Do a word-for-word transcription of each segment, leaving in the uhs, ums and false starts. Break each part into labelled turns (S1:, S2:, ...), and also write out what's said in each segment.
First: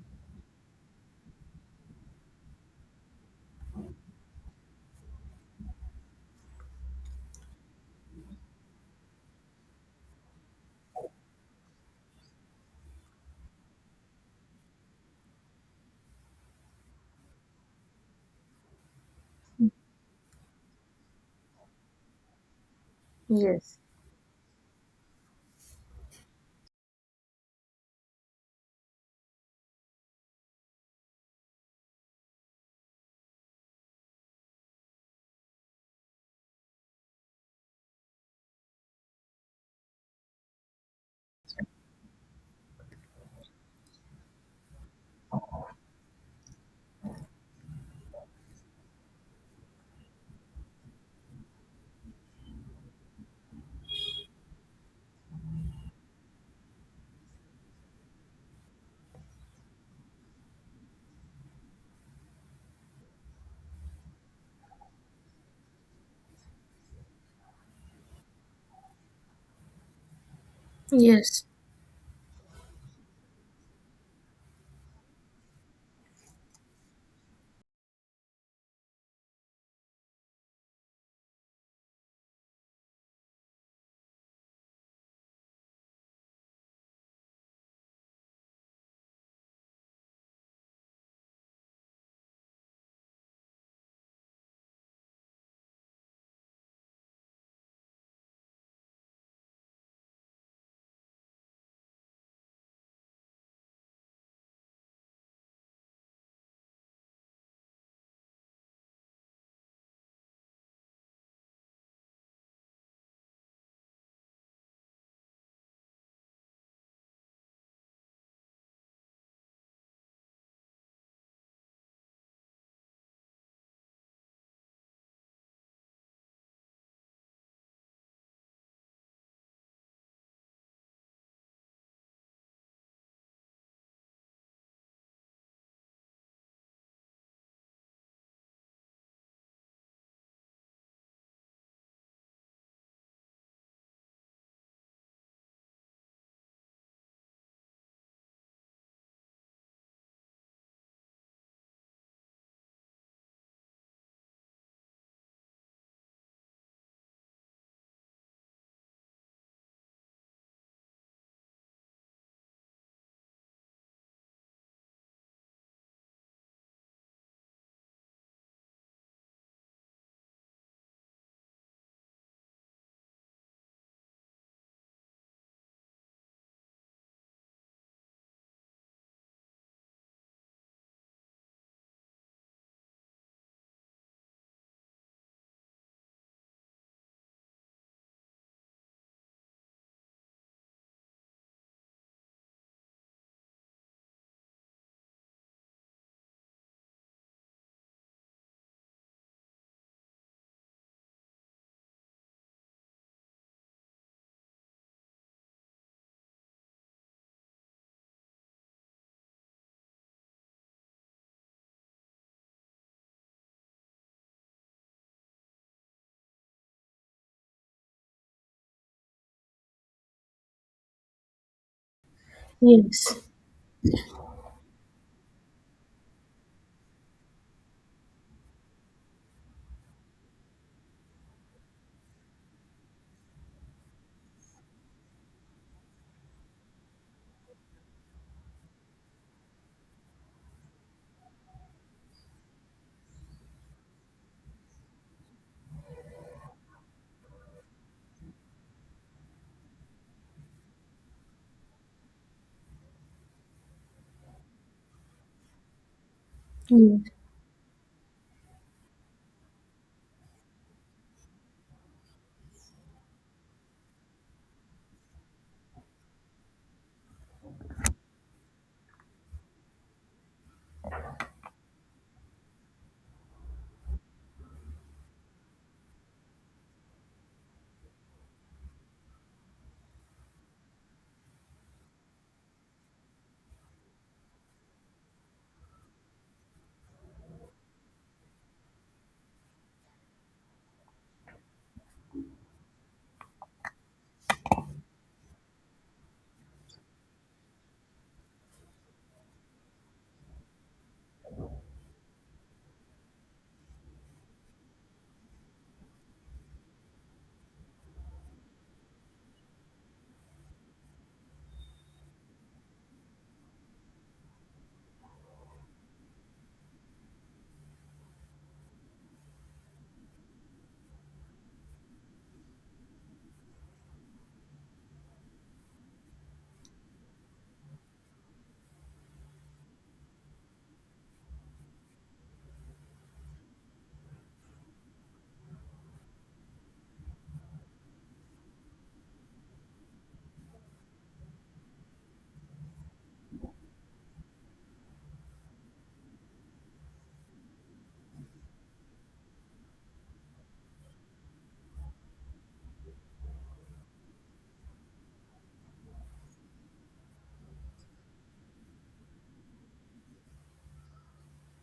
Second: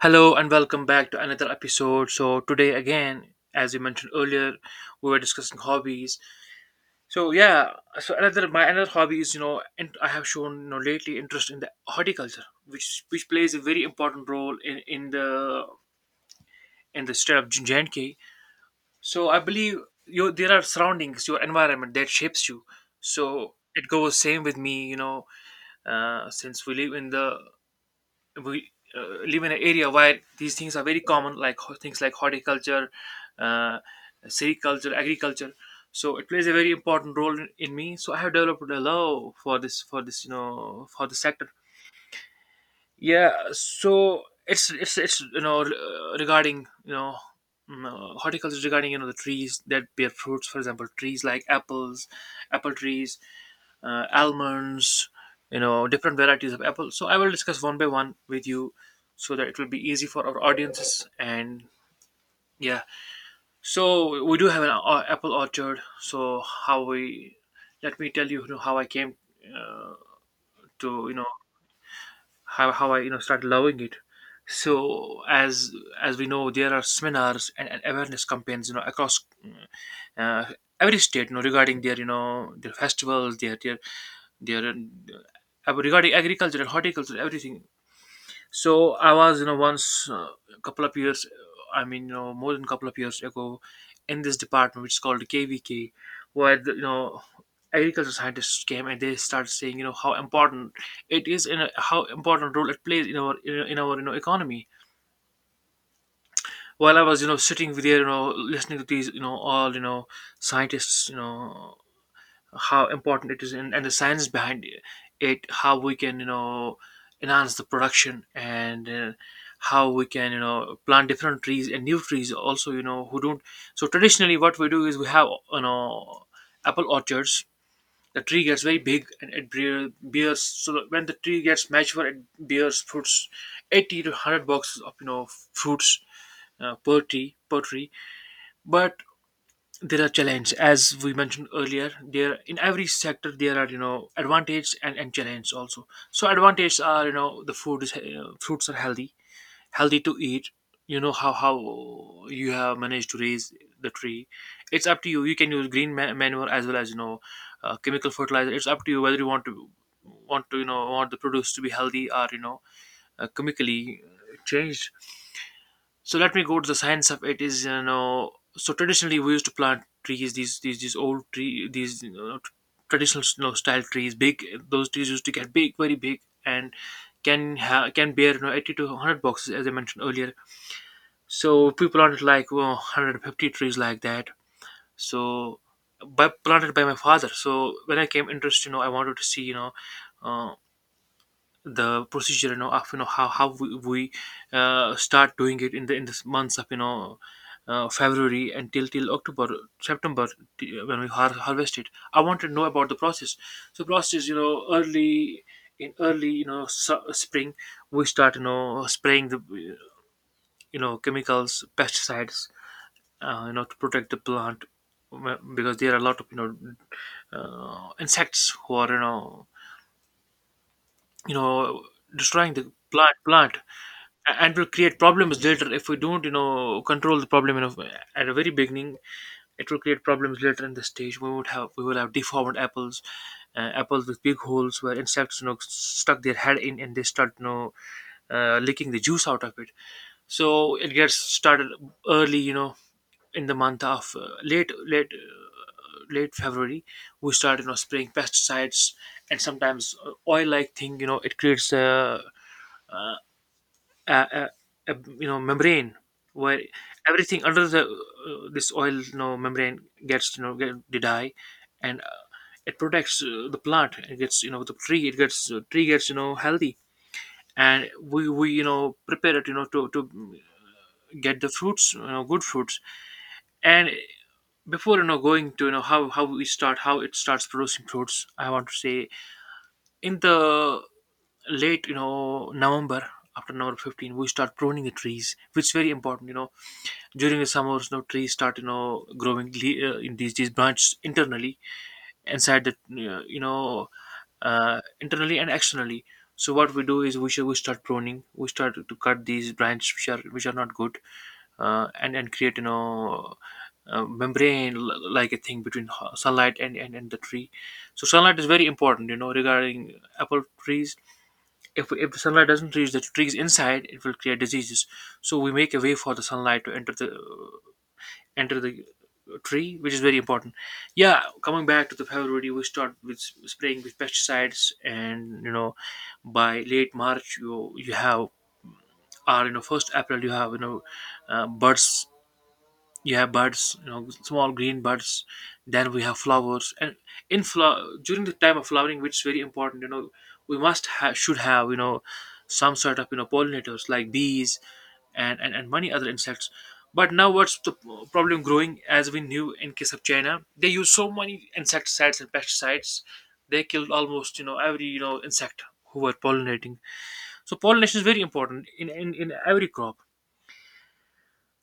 S1: Hello and welcome back to another episode. So today again, as we mentioned earlier, we were discussing hobbies. So yeah, so another my another hobby is, you know and I have shown, you know lately, interest in the horticulture, which which plays a very important role in in the in the state of Jinjanke. So I believe you there are surroundings, your environment that shapes you. So
S2: Yes.
S1: it goes same with me, you know, uh, since we live in the, we uh, live in an area where these things are very common, like, ho- things like horticulture, uh, sericulture, agriculture. So it plays a very important role in, in me. So I have developed a love for this, for this, you know, for the sector. Yeah. So it's it's it's you know uh, regarding, you know mm, uh, horticulture is regarding, you know the trees that bear fruits, for example, trees like apples, apple trees, uh, almonds, you know, different varieties of apple. So I will discuss one by one with you so that it will be easy for our audiences. And yeah, so we do have an uh, apple orchard. So how we, let me tell you, you know, how I came uh, to, you know,
S2: Yes.
S1: how, how I, you know, started loving it. So as as we know, there are seminars and, and awareness campaigns, you know, across uh, every state, you know, regarding their, you know, their festivals, their their there and uh, regarding agriculture and horticulture everything. So I was, you know once, uh, a couple of years uh, I mean, you know, more than a couple of years ago, in this department which is called KVK, where the, you know, agriculture scientists came, and they started saying, you know, how important it is, and uh, how important role it plays in our in, our- in our, you know, economy. While I was, you know, sitting there, you know, listening to these, you know, all, you know, scientists, you know, how important it is, in, and the science behind it, how we can, you know, enhance the production, and uh, how we can, you know, plant different trees and new trees also, you know, who don't. So traditionally what we do is we have, you know, apple orchards. The tree gets very big and it bear- bears, so that when the tree gets mature it bears fruits, eighty to one hundred boxes of, you know, fruits, uh, per tree, per tree but there are challenges. As we mentioned earlier, there in every sector there are, you know, advantages and, and challenges also. So advantages are, you know, the food is, he- uh, fruits are healthy, healthy to eat. You know how, how you have managed to raise the tree. It's up to you. You can use green ma- manure as well as, you know, uh, chemical fertilizer. It's up to you whether you want to, want to you know, want the produce to be healthy, or, you know, uh, chemically uh, changed. So let me go to the science of it. Is, you know, so traditionally we used to plant trees. These these these old tree these, you know, tr- traditional, you know, style trees. Big, those trees used to get big, very big, and can ha- can bear, you know, eighty to one hundred boxes as I mentioned earlier. So we planted like, well, one hundred and fifty trees like that. So by, planted by my father. So when I came interested, you know, I wanted to see, you know. Uh, the procedure, you know, of, you know, how how we, we uh, start doing it in the, in this months of, you know, uh, February, until till October, September, t- when we har- harvest it. I want to know about the process. So process, you know, early, in early, you know, su- spring, we start, you know, spraying the, you know, chemicals, pesticides, uh, you know, to protect the plant, wh- because there are a lot of, you know, uh, insects who are, you know, you know, destroying the plant
S2: Yes.
S1: plant a- and will create problems later if we don't, you know, control the problem. You know, at a very beginning, it will create problems later in the stage. We would have, we will have deformed apples, uh, apples with big holes where insects, you know, stuck their head in and they start, you know, uh, licking the juice out of it. So it gets started early, you know, in the month of uh, late late uh, late February. We start, you know, spraying pesticides. And sometimes oil like thing. You know, it creates a, a, a, a, you know, membrane where
S2: Yes.
S1: everything under the, uh, this oil, you know, membrane gets, you know, get, they die, and uh, it protects, uh, the plant. It gets, you know, the tree. It gets, uh, tree gets, you know, healthy, and we we you know, prepare it, you know, to to get the fruits, you know, good fruits. And before, you know, going to, you know, how, how we start, how it starts producing fruits, I want to say, in the late, you know, November, after November fifteenth we start pruning the trees, which is very important. You know, during the summers, no, trees start, you know, growing, le- uh, in these, these branches internally, inside the, uh, you know, uh, internally and externally. So what we do is, we should, we start pruning, we start to cut these branches which are, which are not good, uh, and and create, you know, uh, membrane l- like a thing between h- sunlight and, and and the tree. So sunlight is very important, you know, regarding apple trees. If, if the sunlight doesn't reach the trees inside, it will create diseases. So we make a way for the sunlight to enter the, enter the tree, which is very important. Yeah, coming back to the February, we start with s- spraying with pesticides, and, you know, by late March you, you have, or, you know, first April you have, you know, uh, birds. You have birds, you know, small green birds. Then we have flowers, and in flower, during the time of flowering, which is very important, you know, we must, ha- should have, you know, some sort of, you know, pollinators like bees, and, and and many other insects. But now, what's the p- problem growing? As we knew, in case of China they use so many insecticides and pesticides. They killed almost, you know, every, you know, insect who were pollinating. So pollination is very important in in, in every crop.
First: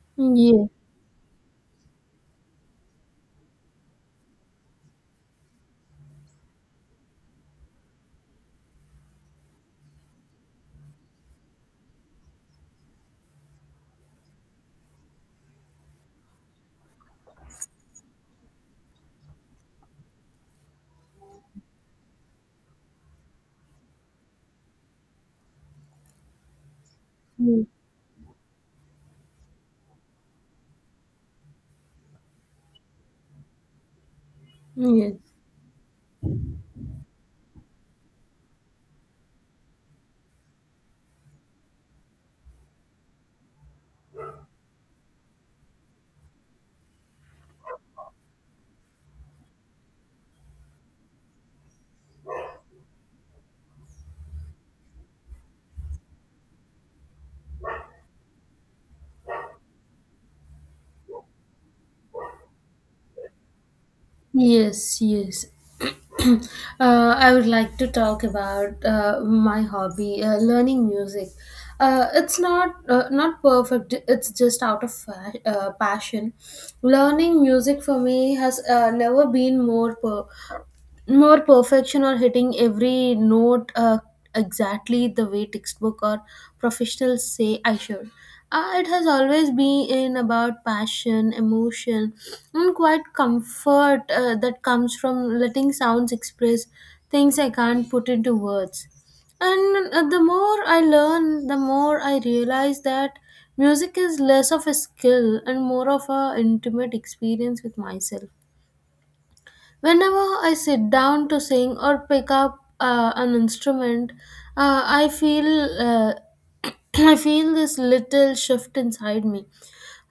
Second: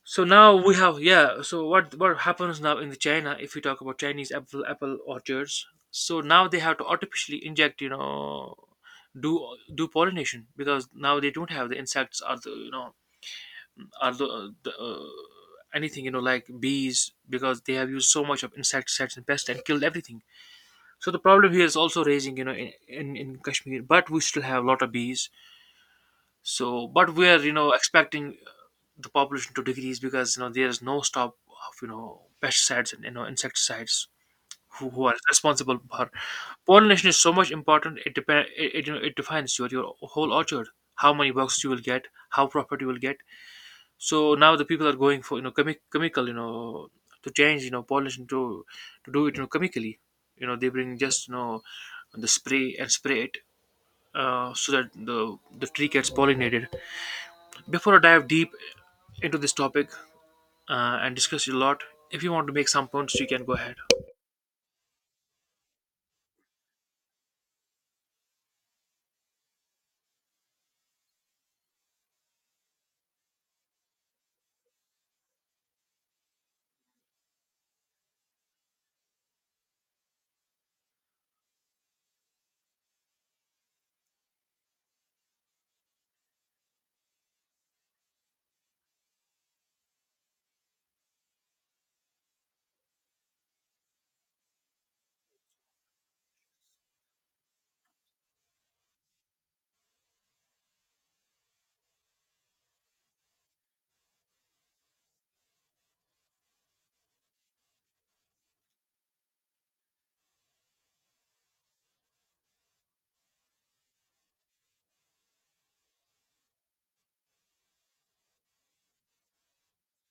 S1: So now
S2: Yes.
S1: we have, yeah. So what, what happens now in the China, if we talk about Chinese apple apple orchards? So now they have to artificially inject, you know, do do pollination, because now they don't have the insects, or the, you know, or the, the uh, anything, you know, like bees, because they have used so much of insecticides and pests and killed everything. So the problem here is also raising, you know, in in, in Kashmir, but we still have a lot of bees. So but we are, you
S2: Yes.
S1: know, expecting the population to decrease, because, you know, there is no stop of, you know, pesticides and, you know, insecticides who, who are responsible for pollination. Is so much important. It depend, it, it, you know, it defines your, your whole orchard, how many bugs you will get, how profit you will get. So now the people are going for, you know, chemi- chemical, you know, to change, you know, pollination, to to do it, you know, chemically. You know, they bring just, you know, the spray and spray it, uh, so that the, the tree gets pollinated. Before I dive deep into this topic, uh, and discuss a lot, if you want to make some points, you can go ahead.
S2: Yes. Yes. Yes. Uh, I would like to talk about uh, my hobby, uh, learning music. Uh, it's not uh, not perfect. It's just out of fa- uh, passion. Learning music for me has uh, never been more per- more perfection or hitting every note uh, exactly the way textbook or professionals say I should. Uh, it has always been about passion, emotion, and quite comfort uh, that comes from letting sounds express things I can't put into words. And uh, The more I learn, the more I realize that music is less of a skill and more of a intimate experience with myself. Whenever I sit down to sing or pick up uh, an instrument, uh, I feel uh, I feel this little shift inside me,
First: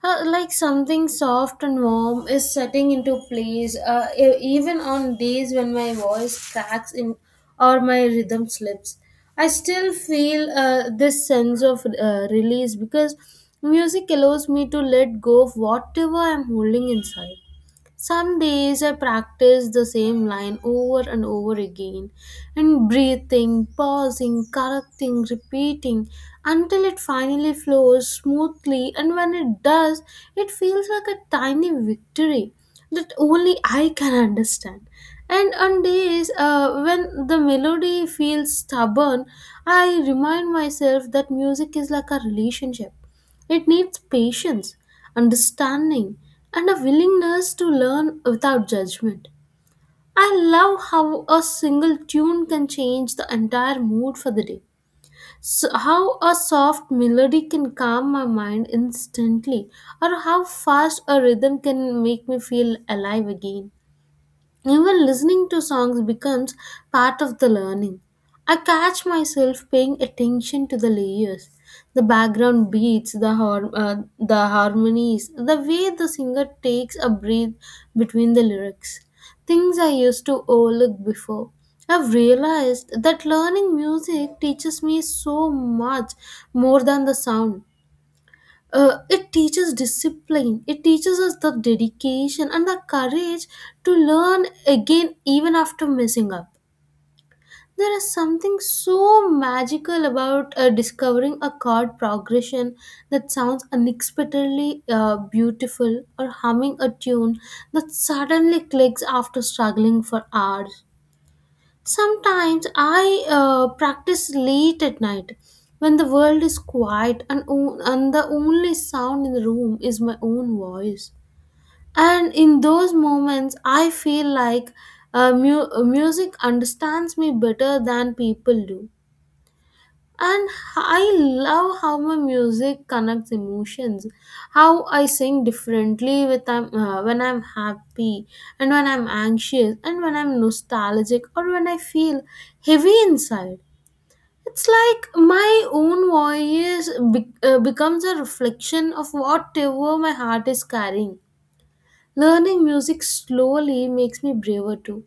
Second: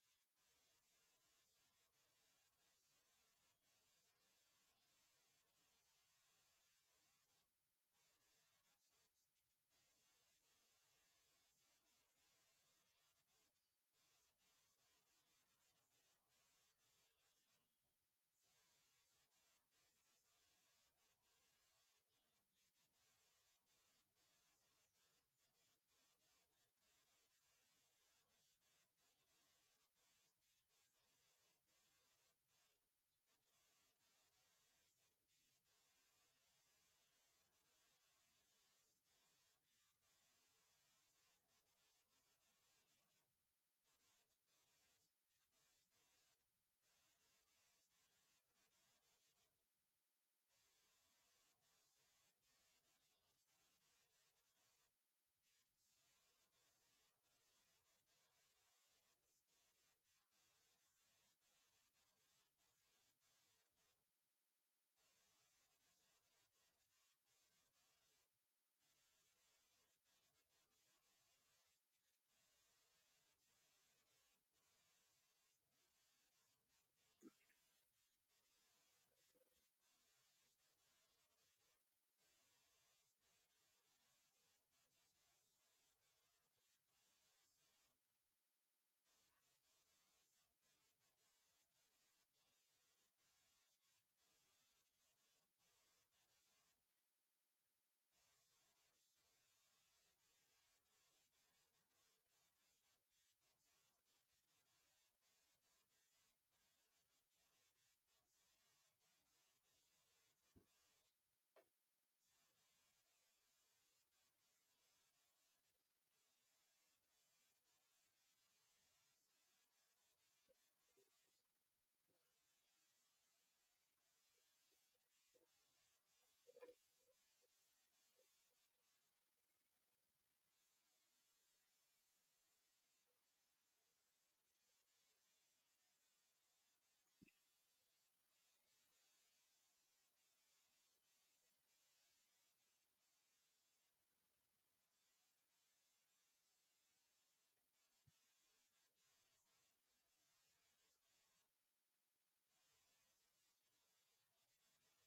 S2: uh, like something soft and warm is setting into place. Uh, e- even on days when my voice cracks in or my rhythm slips, I still feel uh, this sense of uh, release because music allows me to let go of whatever I'm holding inside. Some days I practice the same line over and over again and breathing, pausing, correcting, repeating until it finally flows smoothly. And when it does, it feels like a tiny victory that only I can understand. And on days uh, when the melody feels stubborn, I remind myself that music is like a relationship it needs patience, understanding, and a willingness to learn without judgment. I love how a single tune can change the entire mood for the day. So how a soft melody can calm my mind instantly, or how fast a rhythm can make me feel alive again. Even listening to songs becomes part of the learning. I catch myself paying attention to the layers, the background beats, the, har- uh, the harmonies, the way the singer takes a breath between the lyrics. Things I used to overlook before. I've realized that learning music teaches me so much more than the sound. Uh, it teaches discipline. It teaches us the dedication and the courage to learn again even after messing up. There is something so magical about uh, discovering a chord progression that sounds unexpectedly uh, beautiful, or humming a tune that suddenly clicks after struggling for hours. Sometimes I uh, practice late at night when the world is quiet and, o- and the only sound in the room is my own voice. And in those moments, I feel like uh, mu- uh, music understands me better than people do. And I love how my music connects emotions. How I sing differently with I'm, uh, when I'm happy and when I'm anxious and when I'm nostalgic or when I feel heavy inside. It's like my own voice be- uh, becomes a reflection of whatever my heart is carrying. Learning music slowly makes me braver too,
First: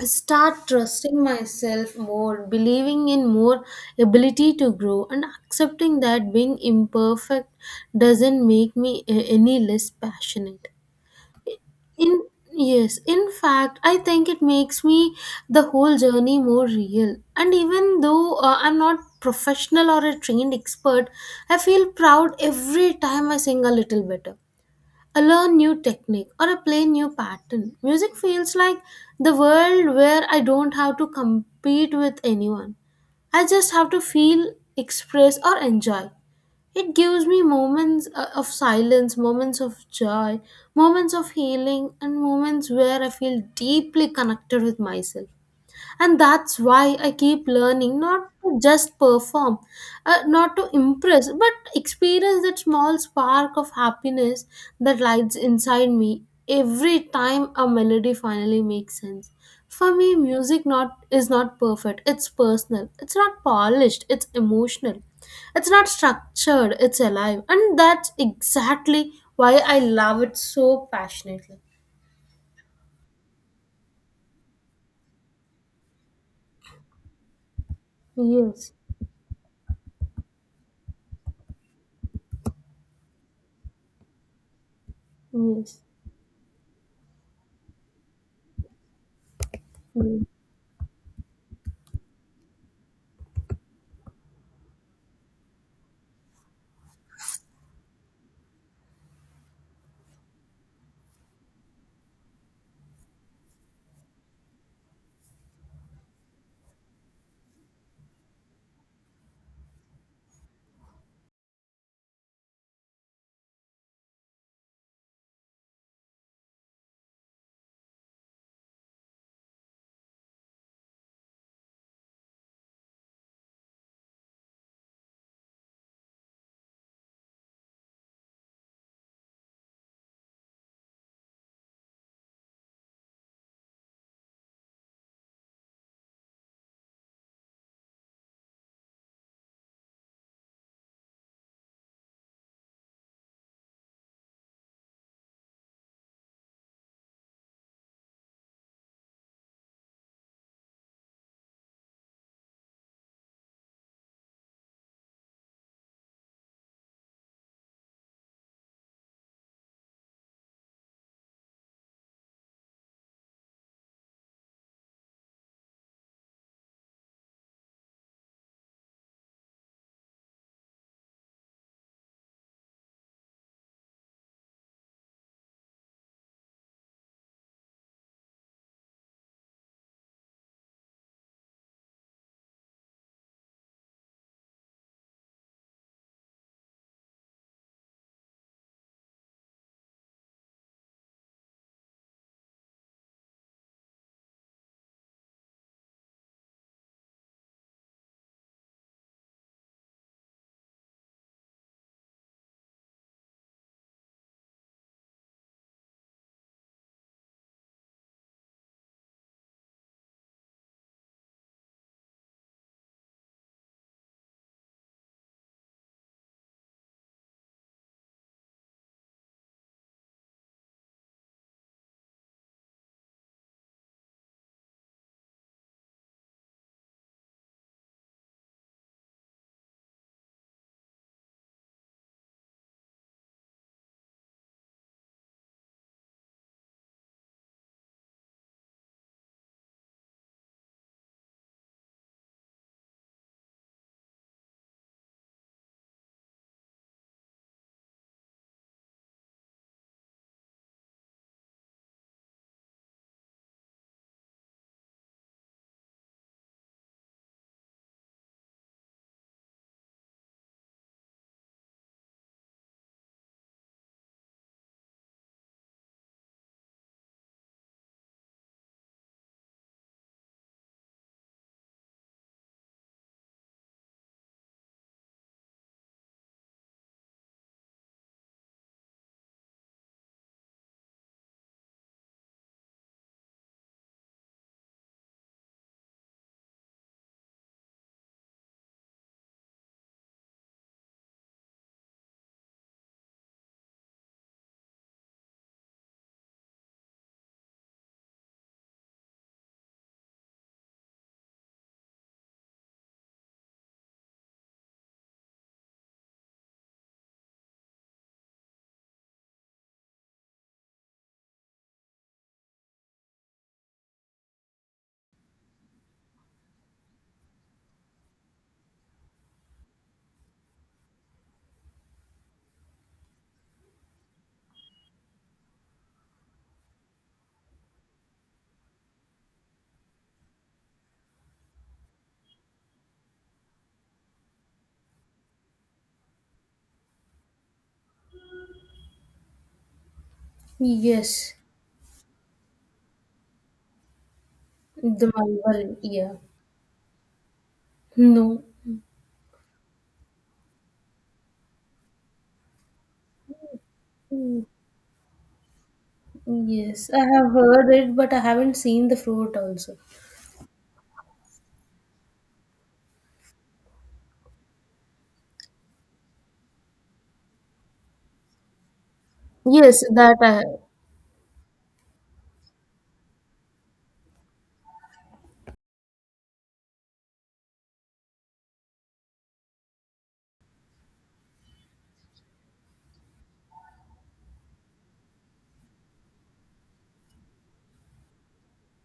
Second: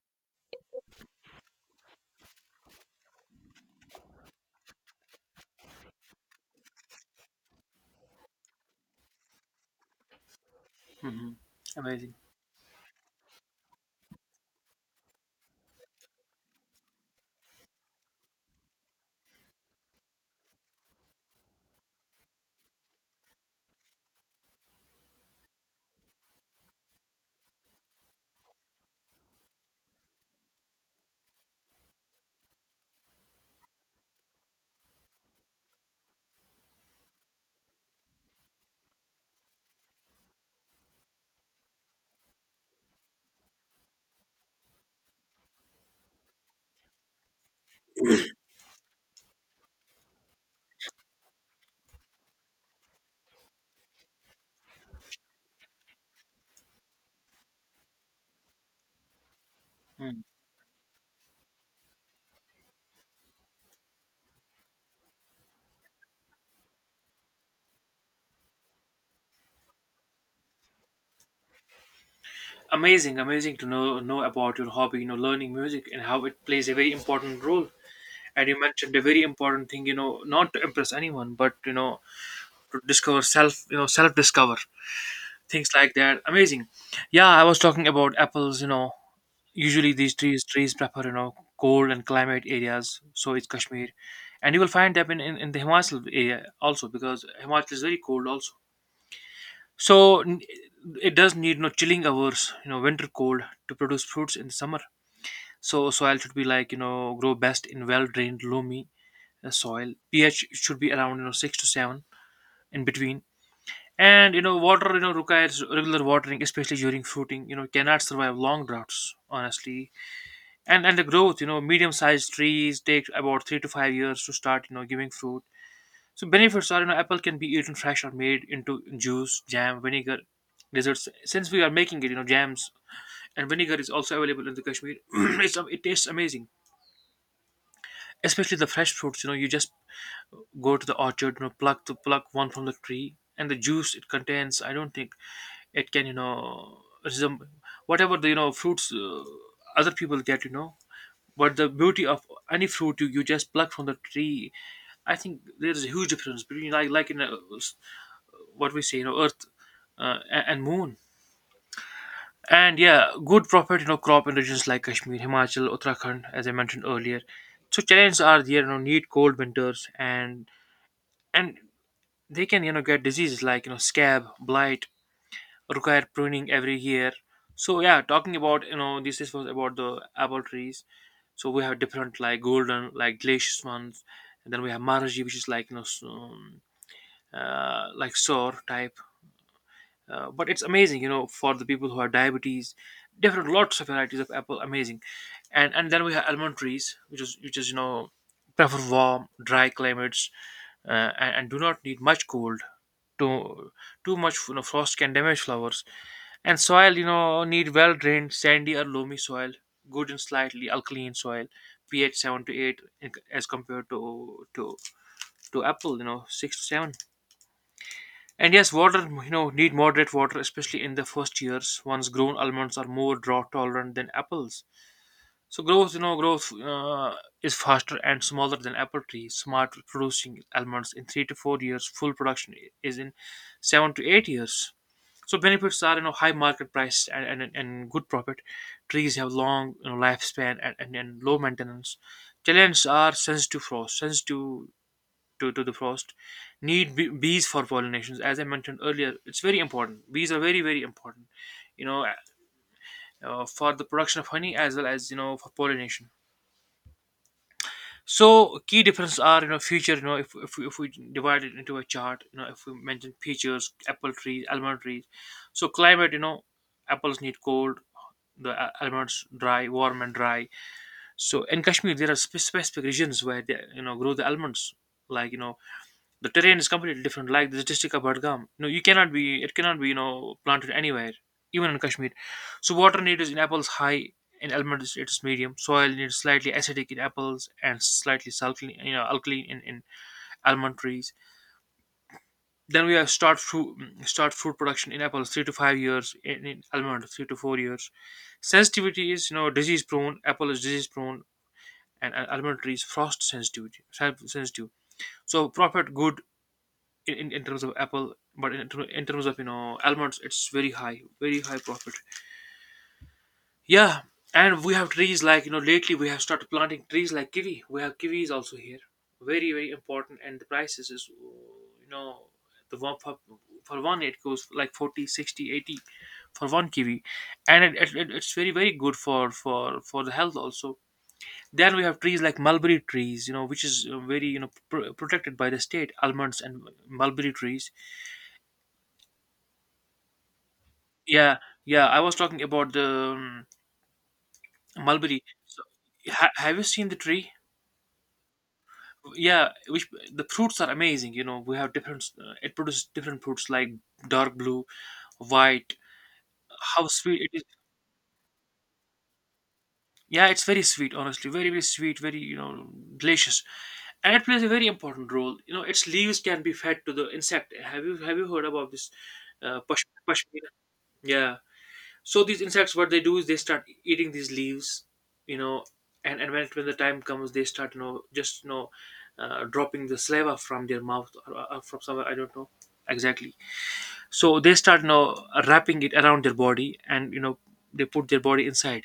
S2: start trusting myself more, believing in more ability to grow, and accepting that being imperfect doesn't make me a- any less passionate.
S1: Hmm. Amazing.
S2: In Yes, in fact, I think it makes me the whole journey more real. And even though uh, I'm not professional or a trained expert, I feel proud every time I sing a little better, a learn new technique or a play new pattern. Music feels like the world where I don't have to compete with anyone. I just have to feel, express, or enjoy. It gives me moments uh, of silence, moments of joy, moments of healing, and moments where I feel deeply connected with myself. And that's why I keep learning, not to just perform, uh, not to impress, but experience that small spark of happiness that lights inside me every time a melody finally makes sense. For me,
S1: Mm.
S2: music not is not perfect, it's personal. It's not polished, it's emotional. It's not structured, it's alive, and that's exactly why I love it so passionately.
S1: Amazing, amazing to know know about your hobby, you know, learning music, and how it plays a very important role. And you
S2: yes
S1: mentioned a very important thing, you know, not to impress anyone, but, you know, to discover self, you know, self discover things
S2: yes
S1: like that. Amazing. Yeah, I was talking about apples. You know, usually these
S2: yes,
S1: trees trees prefer, you know, cold and climate areas. So it's Kashmir, and you will find them in in, in the Himachal area also, because Himachal is very cold also. So n- it does need no chilling hours, you know, winter cold, to produce fruits in the summer. So soil should be like, you know, grow best in well-drained loamy uh, soil. pH should be around, you know, six to seven in between. And, you know, water, you know, requires regular watering, especially during fruiting. You know, cannot survive long droughts, honestly. And and the growth, you know, medium-sized trees take about three to five years to start, you know, giving fruit. So benefits are, you know, apple can be eaten fresh or made into juice, jam, vinegar, desserts. Since we are making it, you know, jams and vinegar is also available in the Kashmir. it's um, it tastes amazing, especially the fresh fruits. You know, you just go to the orchard, you know, pluck to pluck one from the tree, and the juice it contains. I don't think it can, you know, resemble whatever the you know fruits uh, other people get, you know. But the beauty of any fruit you, you just pluck from the tree. I think there is a huge difference between like like in a, what we say, you know, Earth uh, a- and Moon. And yeah, good profit, you know, crop in regions like Kashmir, Himachal, Uttarakhand, as I mentioned earlier. So challenges are there, you know, need cold winters and and they can, you know, get diseases like, you know, scab, blight, require pruning every year. So yeah, talking about, you know, this this was about the apple trees. So we have different like golden, like delicious ones, and then we have Maharaji, which is like you know, s- um, uh, like sour type. Uh, but it's amazing, you know, for the people who have diabetes, different lots of varieties of apple, amazing. And and then we have almond trees, which is which is you know prefer warm, dry climates, uh, and, and do not need much cold. Too too much you know, frost can damage flowers. And soil, you know, need well drained, sandy or loamy soil, good and slightly alkaline soil, pH seven to eight in- as compared to to to apple, you know, six to seven. And yes, water, you know, need moderate water, especially in the first years. Once grown, almonds are more drought tolerant than apples. So growth, you know, growth uh, is faster and smaller than apple trees. Smart producing almonds in three to four years. Full production i- is in seven to eight years. So benefits are, you know, high market price and, and, and good profit. Trees have long you know, lifespan and, and, and low maintenance. Challenges are sensitive frost, sensitive to, to the frost, need bee- bees for pollinations. As I mentioned earlier, it's very important. Bees are very very important, you know, uh, uh, for the production of honey as well as you know for pollination. So key differences are, you know, future, you know, if, if, we, if we divide it into a chart, you know, if we mention features: apple trees, almond trees. So climate, you know, apples need cold, the al- almonds dry, warm and dry. So in Kashmir there are spe- specific regions where they you know grow the almonds, like you know. The terrain is completely different. Like this district of Badgam, no, you cannot be. It cannot be, you know, planted anywhere, even in Kashmir. So water need is in apples high. In almond is- it is medium. Soil needs slightly acidic in apples and slightly alkaline, you know, alkaline in, in almond trees. Then we have start fruit start fruit production in apples three to five years, in, in almond three to four years. Sensitivity is you know disease prone. Apple is disease prone and al- almond tree is frost sensitivity sensitive. So profit good in, in, in terms of apple, but in, in terms of you know almonds it's very high, very high profit. Yeah, and we have trees like you know lately we have started planting trees like kiwi. We have kiwis also here, very very important. And the prices is, you know, the one for, for one it goes like forty, sixty, eighty, for one kiwi. And it, it, it- it's very very good for for for the health also. Then we have trees like mulberry trees, you know, which is uh, very you know pr- protected by the state, almonds and mulberry trees.
S2: yes.
S1: Yeah, yeah. I was talking about the um,
S2: The
S1: mulberry. So,
S2: Malvar, yeah.
S1: ha have you seen the tree?
S2: No.
S1: Yeah, which the fruits are amazing. You know, we have different. Uh, it produces different fruits like dark
S2: Mm.
S1: blue, white. How
S2: Yes, I
S1: sweet
S2: have
S1: it is!
S2: heard it, but I haven't seen the fruit also.
S1: Yeah, it's very sweet. Honestly, very very sweet. Very you know delicious, and it plays a very important role. You know, its leaves can be fed to the insect. Have you have you heard about this? Uh,
S2: Yes,
S1: pash-
S2: that I have.
S1: pashmina. Yeah. So these insects, what they do is they start eating these leaves, you know, and, and when, when the time comes they start you know just you know uh, dropping the saliva from their mouth or, uh, from somewhere I don't know exactly. So they start you know wrapping it around their body, and you know they put their body inside.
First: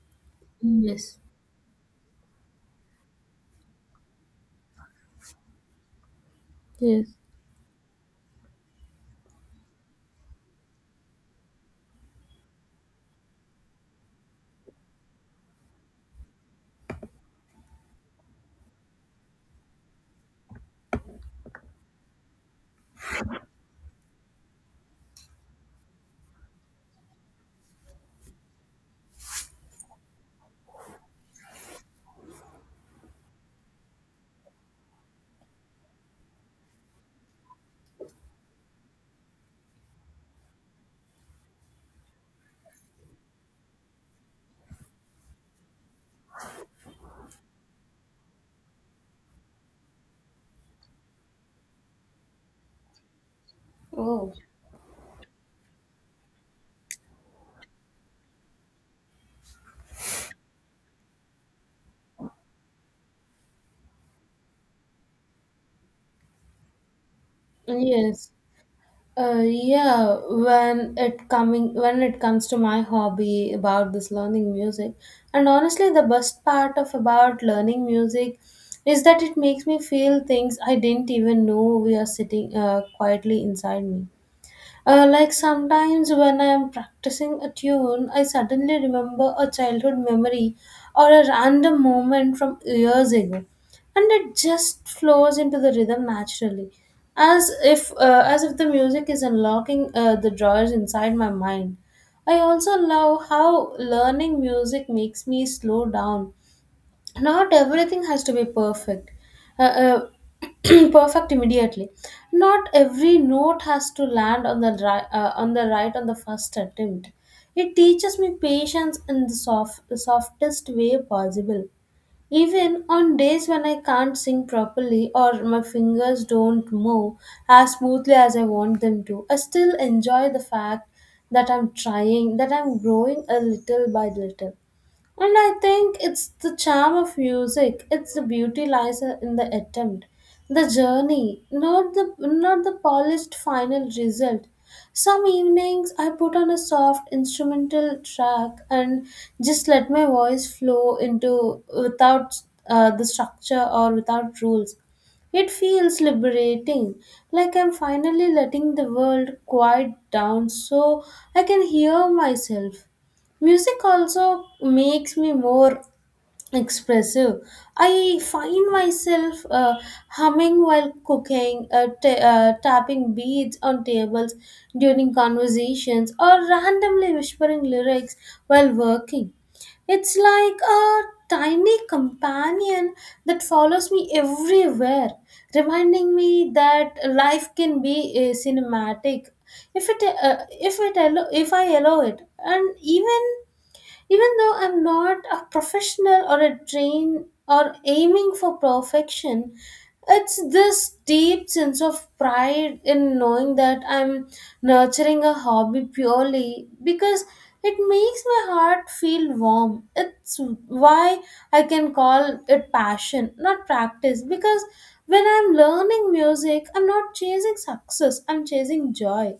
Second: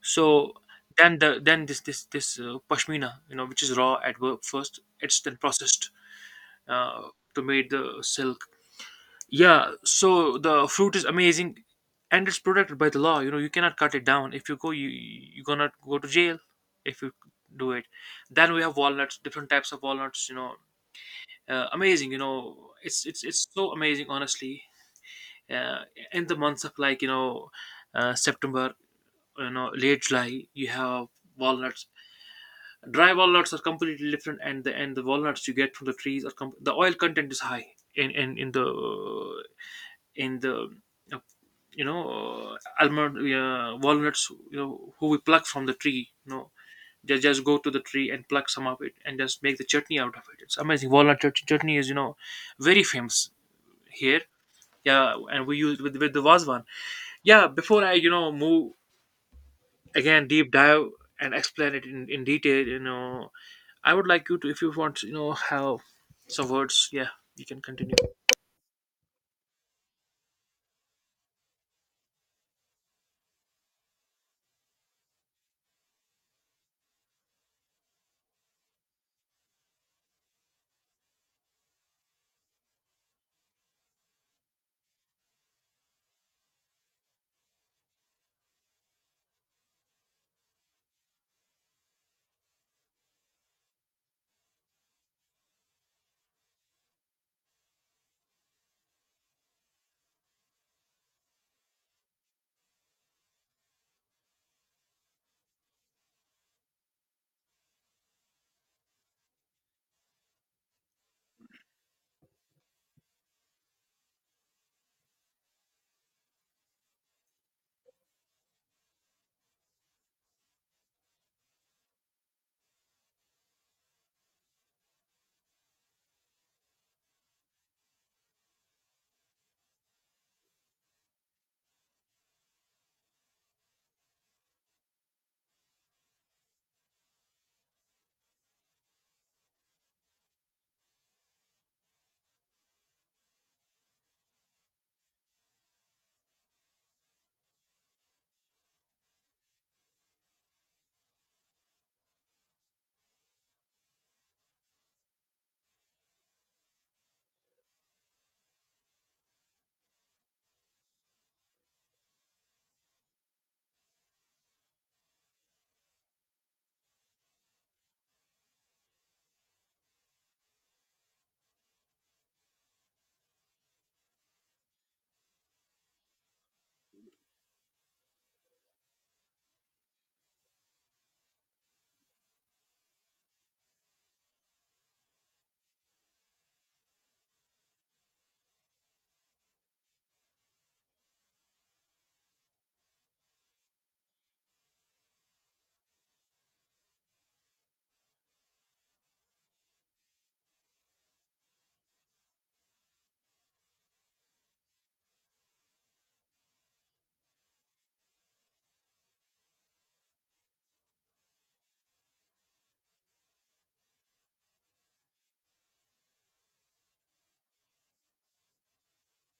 S1: So
S2: Yes,
S1: then the then this this this uh, pashmina, you know, which is raw at work first, it's then processed, uh,
S2: yes.
S1: to make the silk. Yeah, so the fruit is amazing, and it's protected by the law. You know, you cannot cut it down. If you go, you you're gonna go to jail if you do it. Then we have walnuts, different types of walnuts. You know, uh, amazing. You know, it's it's it's so amazing, honestly. Uh, in the months of like you know, uh, September, you know, late July, you have walnuts. Dry walnuts are completely different, and the and the walnuts you get from the trees are com- the oil content is high in in in the in the uh, you know uh, almond uh, walnuts you know who we pluck from the tree, you know. Just just go to the tree and pluck some of it and just make the chutney out of it. It's amazing, walnut chut- chutney is you know very famous here.
S2: Oh,
S1: Yeah, and we use with, with the wasvan. Yeah, before I you know move, again deep dive and explain it in, in detail, you know, I would like you to, if you want, you know, have some words. Yeah, you can continue.
S2: yes. Uh, yeah, when it coming when it comes to my hobby about this learning music, and honestly, the best part of about learning music is that it makes me feel things I didn't even know we are sitting uh, quietly inside me. Uh, like sometimes when I am practicing a tune, I suddenly remember a childhood memory or a random moment from years ago, and it just flows into the rhythm naturally, as if uh, as if the music is unlocking uh, the drawers inside my mind. I also love how learning music makes me slow down, not everything has to be perfect, uh, uh, perfect immediately. Not every note has to land on the right uh, on the right on the first attempt. It teaches me patience in the soft, softest way possible. Even on days when I can't sing properly or my fingers don't move as smoothly as I want them to, I still enjoy the fact that I'm trying, that I'm growing a little by little, and I think it's the charm of music. It's the beauty lies in the attempt, the journey, not the not the polished final result. Some evenings I put on a soft instrumental track and just let my voice flow into without uh, the structure or without rules. It feels liberating, like I'm finally letting the world quiet down so I can hear myself. Music also makes me more expressive. I find myself uh, humming while cooking, uh, ta uh, tapping beats on tables during conversations, or randomly whispering lyrics while working. It's like a tiny companion that follows me everywhere, reminding me that life can be uh, cinematic if it uh, if it allo- if I allow it. And even Even though I'm not a professional or a train or aiming for perfection, it's this deep sense of pride in knowing that I'm nurturing a hobby purely because it makes my heart feel warm. It's why I can call it passion, not practice, because when I'm learning music, I'm not chasing success, I'm chasing joy.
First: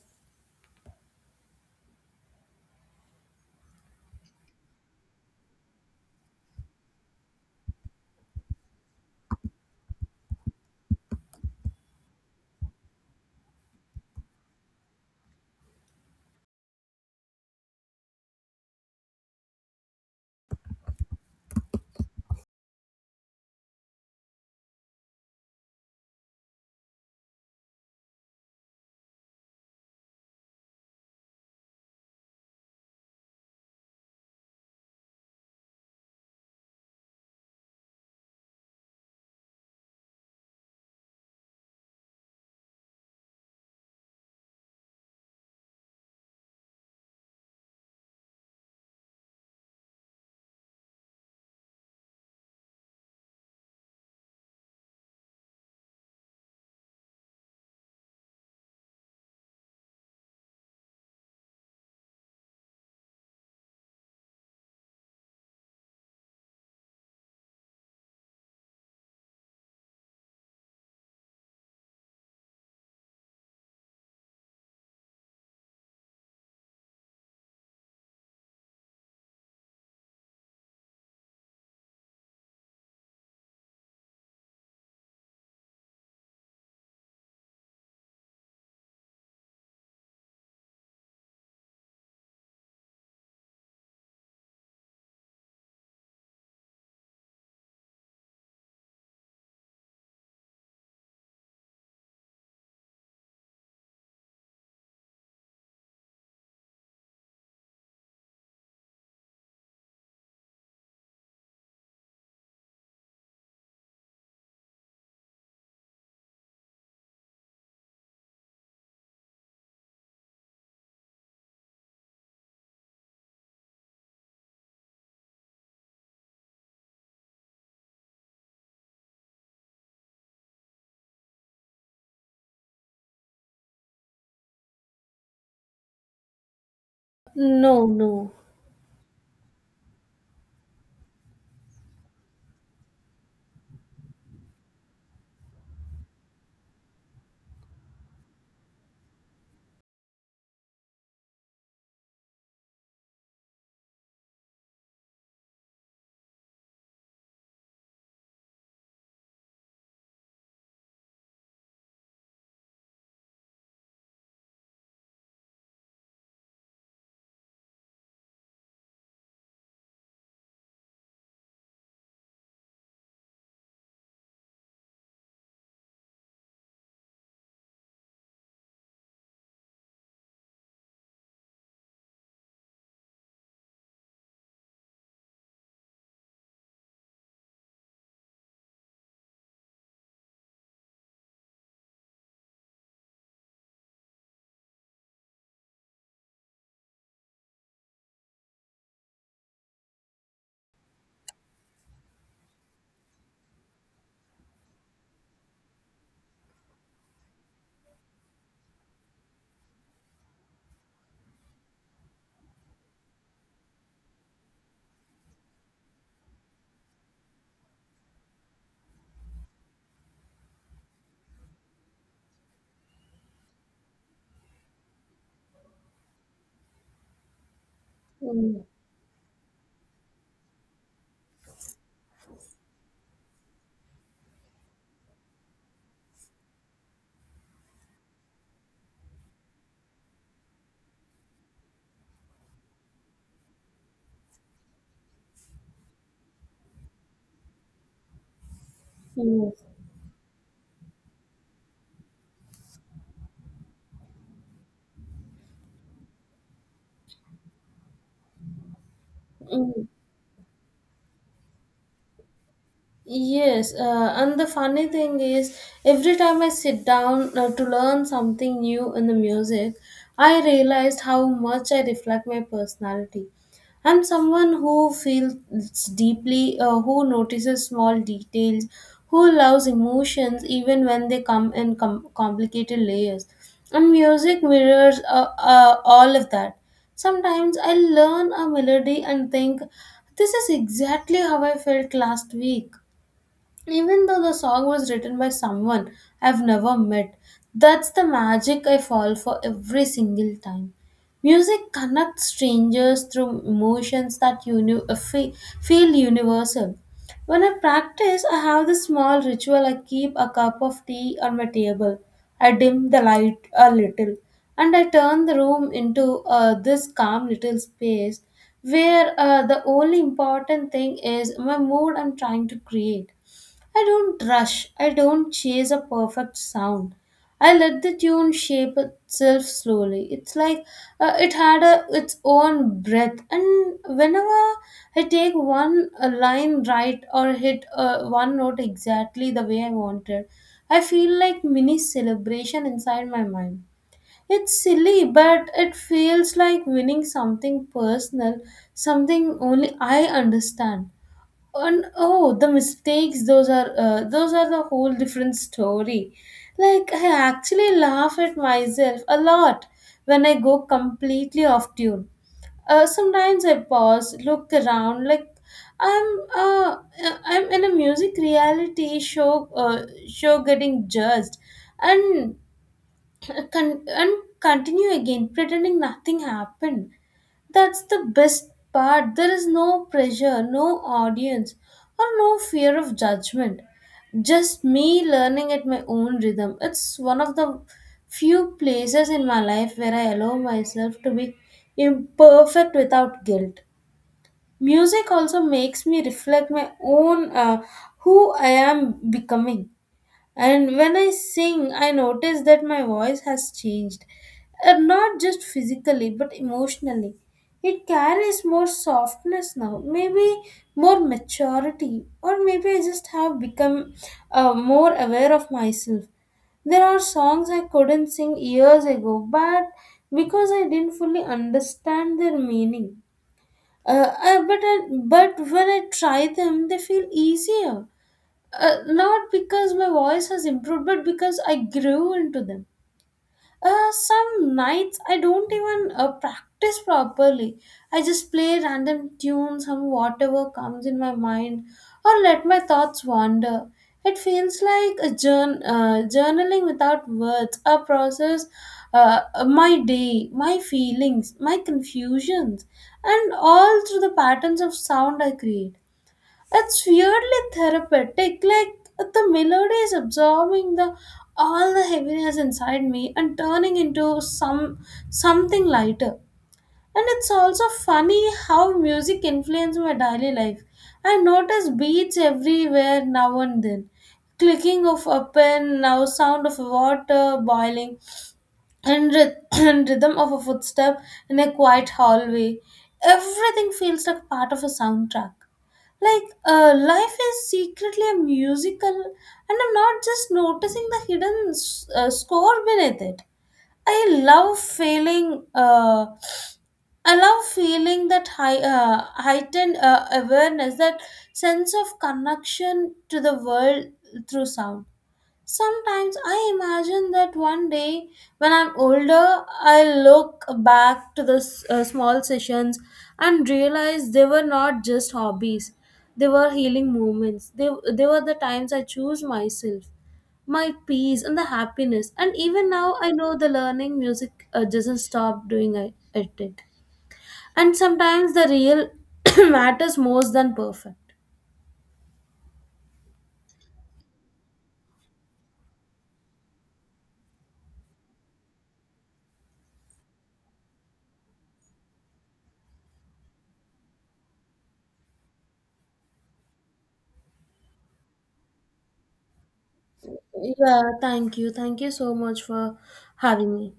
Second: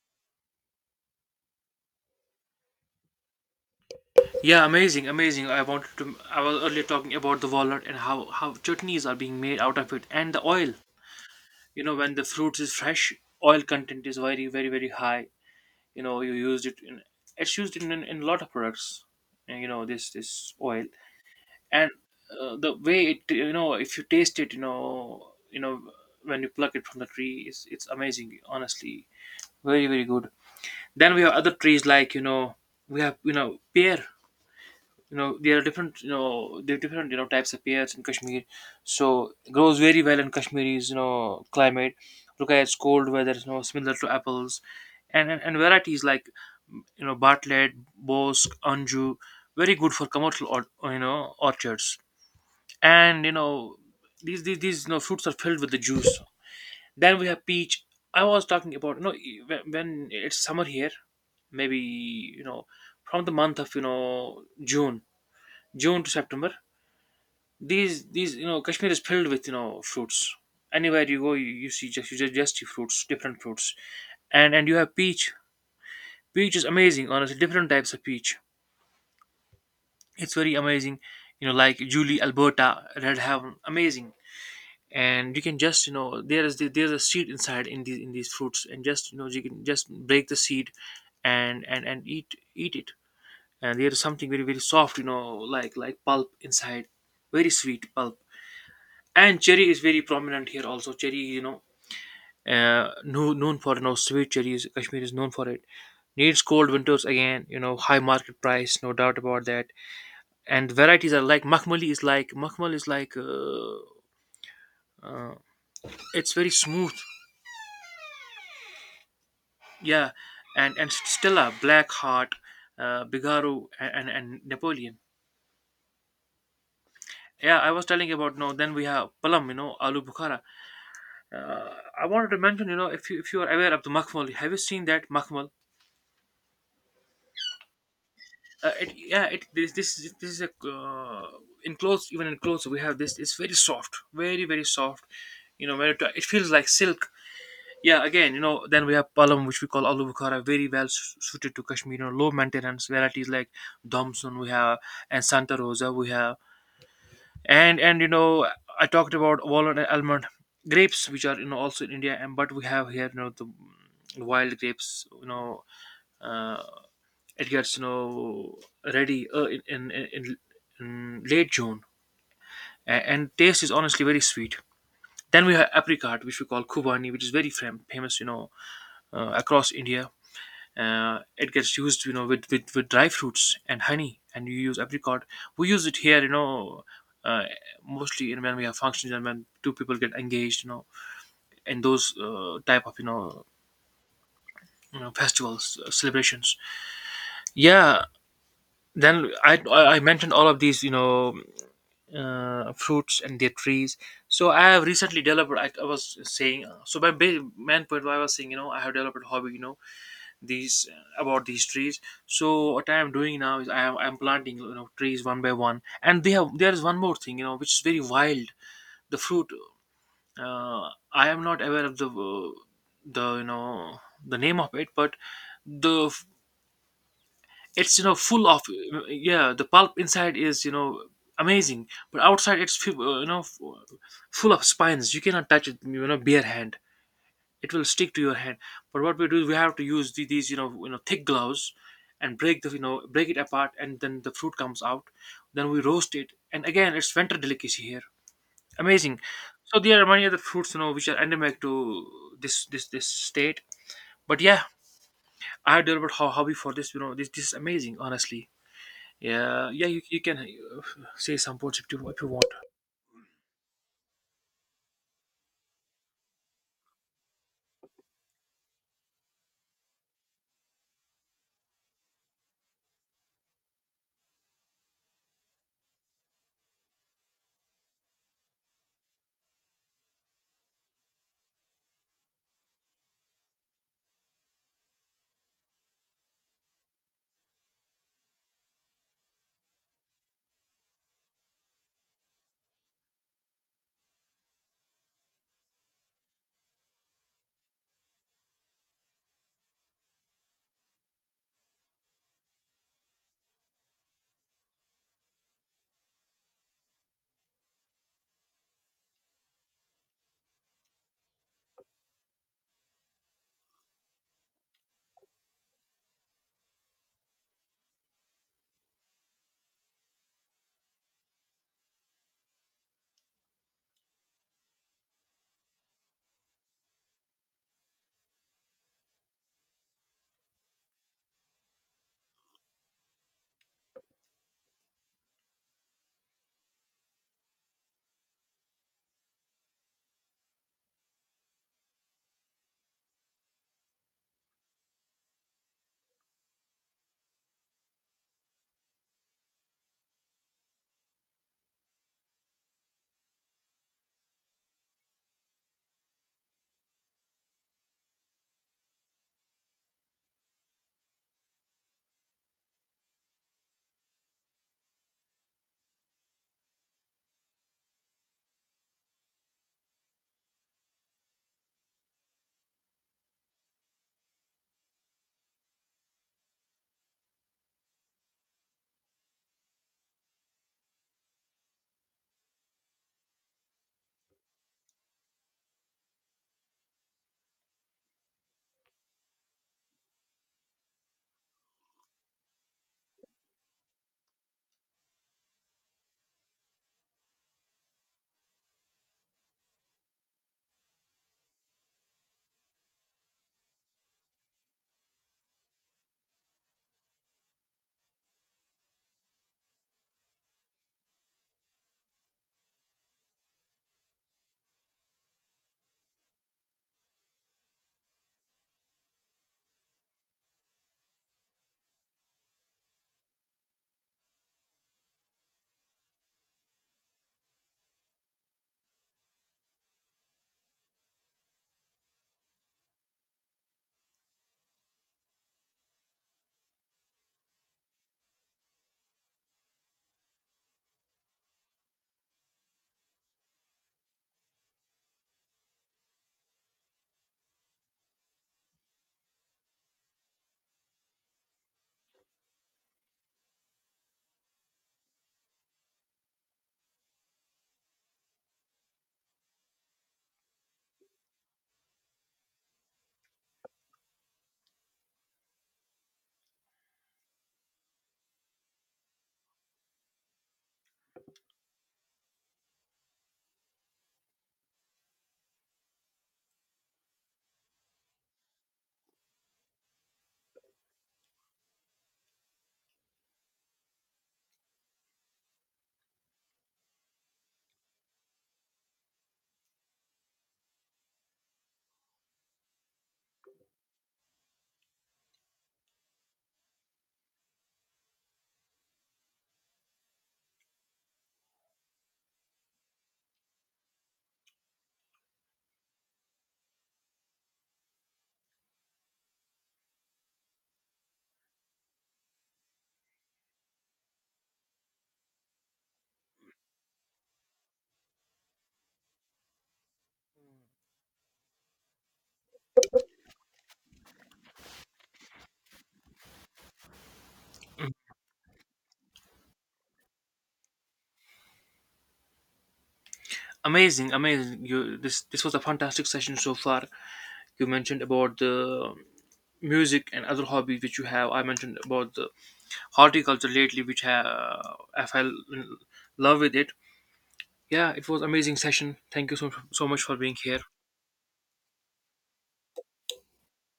S1: Yeah, amazing, amazing. I wanted to. I was earlier talking about the walnut and how how chutneys are being made out of it, and the oil. You know, when the fruits is fresh, oil content is very, very, very high. You know, you used it. In, it's used in in, in a lot of products. And, you know, this this oil and uh, the way it. You know, if you taste it, you know, you know when you pluck it from the tree, it's it's amazing. Honestly, very, very good. Then we have other trees like you know we have you know pear. You know there are different you know there are different you know types of pears in Kashmir. So it grows very well in Kashmiri's you know climate. Look at its cold weather, you know, similar to apples. And and, and varieties like, you know, Bartlett, Bosk, Anju, very good for commercial or you know orchards. And you know these these, these you know fruits are filled with the juice. Then we have peach. I was talking about you know e- when when it's summer here, maybe, you know, from the month of you know June, June to September. These these you know Kashmir is filled with you know fruits. Anywhere you go you, you see just you just, just see fruits, different fruits. and and you have peach. Peach is amazing, honestly, different types of peach. It's very amazing, you know, like Julie, Alberta, Red Heaven, amazing. And you can just you know there is the, there's a seed inside in these in these fruits, and just you know you can just break the seed and and and eat eat it. And there is something very very soft, you know, like like pulp inside, very sweet pulp. And cherry is very prominent here also. Cherry, you know, uh, kno- known for you know sweet cherries. Kashmir is known for it. Needs cold winters again, you know, high market price, no doubt about that. And varieties are like Makhmali is like Makhmal is like uh, uh, it's very smooth. Yeah. and and Stella, Black Heart, uh, Bigaro, and, and and Napoleon. Yeah, I was telling about, no, then we have Palam, you know, Aloo Bukhara. Uh, I wanted to mention, you know, if you, if you are aware of the Makhmali, have you seen that Makhmal?
S2: No, no.
S1: Uh, it, yeah, it this this is- this is a uh, enclosed, even enclosed we have this, it's very soft, very very soft. You know when it, it feels like silk. Yeah, again, you know, then we have Palam, which we call Aloo Bukhara, very well su- suited to Kashmir, you know, low maintenance. Varieties like Damson we have, and Santa Rosa we have. and and you know I talked about walnut and almond. Grapes, which are you know also in India, and but we have here you know the wild grapes. You know, uh, it gets you know ready uh, in, in in in late June. A- and taste is honestly very sweet. Then we have apricot, which we call Khubani, which is very fam- famous, you know, uh, across India. Uh, it gets used, you know, with, with, with dry fruits and honey, and you use apricot. We use it here, you know, uh, mostly in when we have functions, and when two people get engaged, you know, in those uh, type of, you know, you know festivals, uh, celebrations. Yeah, then I I I mentioned all of these, you know, uh, fruits and their trees. So I have recently developed. I, I was saying uh, so my ba- main point why I was saying, you know, I have developed a hobby, you know, these uh, about these trees. So what I am doing now is I am I'm planting you know trees one by one. And they have, there is one more thing you know which is very wild. The fruit, uh, I am not aware of the uh, the you know the name of it, but the, it's you know full
S2: Mm,
S1: of uh, yeah the pulp inside is you know amazing. But outside it's fu- uh, you know f- full of spines. You cannot touch it, you know, bare hand. It will stick to your hand. But what we do, we have to use the- these you know, you know thick gloves, and break the you know break it apart, and then the fruit comes out. Then we roast it, and again it's winter delicacy here, amazing.
S2: mm,
S1: So there are many other fruits you know which are endemic to this this this state. But yeah, I have developed ho- hobby for this, you know, this this is amazing, honestly. Yeah,
S2: mm.
S1: yeah, you, you can uh, say some words if you, if you want.
S2: Yes, uh, and the funny thing is, every time I sit down uh, to learn something new in the music, I realized how much I reflect my personality. I'm someone who feels deeply, uh, who notices small details, who loves emotions even when they come in com- complicated layers. And music mirrors uh, uh, all of that. Sometimes I learn a melody and think, this is exactly how I felt last week, even though the song was written by someone I've never met. That's the magic I fall for every single time. Music connects strangers through emotions that uni- uh, fe- feel universal. When I practice, I have this small ritual. I keep a cup of tea on my table. I dim the light a little and I turn the room into uh, this calm little space where uh, the only important thing is my mood I'm trying to create. I don't rush, I don't chase a perfect sound. I let the tune shape itself slowly. It's like uh, it had a, its own breath, and whenever I take one uh, line right or hit uh, one note exactly the way I wanted, I feel like mini celebration inside my mind. It's silly, but it feels like winning something personal, something only I understand. On Oh, the mistakes, those are uh, those are the whole different story. Like, I actually laugh at myself a lot when I go completely off tune. Uh, sometimes I pause, look around like i'm uh, I'm in a music reality show, uh, show getting judged, and con- and continue again, pretending nothing happened. That's the best part. There is no pressure, no audience, or no fear of judgment. Just me learning at my own rhythm. It's one of the few places in my life where I allow myself to be imperfect without guilt. Music also makes me reflect my own, uh, who I am becoming. And when I sing, I notice that my voice has changed, and not just physically but emotionally. It carries more softness now, maybe more maturity, or maybe I just have become uh, more aware of myself. There are songs I couldn't sing years ago, but because I didn't fully understand their meaning. Uh, I, but I, but when I try them, they feel easier. Uh, not because my voice has improved, but because I grew into them. Uh, some nights I don't even uh, practice properly. I just play random tunes and whatever comes in my mind, or let my thoughts wander. It feels like a journ- uh, journaling without words, a process, uh, uh, my day, my feelings, my confusions, and all through the patterns of sound I create. It's weirdly therapeutic, like the melody is absorbing the all the heaviness inside me and turning into some something lighter. And it's also funny how music influences my daily life. I notice beats everywhere now and then. Clicking of a pen, now sound of water boiling, and, ryth- and rhythm of a footstep in a quiet hallway. Everything feels like part of a soundtrack. Like, uh, life is secretly a musical, and I'm not just noticing the hidden s- uh, score beneath it. I love feeling, uh, I love feeling that high, uh, heightened uh, awareness, that sense of connection to the world through sound. Sometimes I imagine that one day when I'm older, I'll look back to the s- uh, small sessions and realize they were not just hobbies. They were healing moments. They, they were the times I chose myself, my peace, and the happiness. And even now, I know the learning music uh, doesn't stop doing it. it. And sometimes the real matters most than perfect.
S1: Amazing, amazing. You This this was a fantastic session so far. You mentioned about the music and other hobbies which you have. I mentioned about the horticulture lately, which have I fell in love with it. Yeah, it was amazing session. Thank you so so much for being here.
S2: Yeah, thank you. Thank you so much for having me.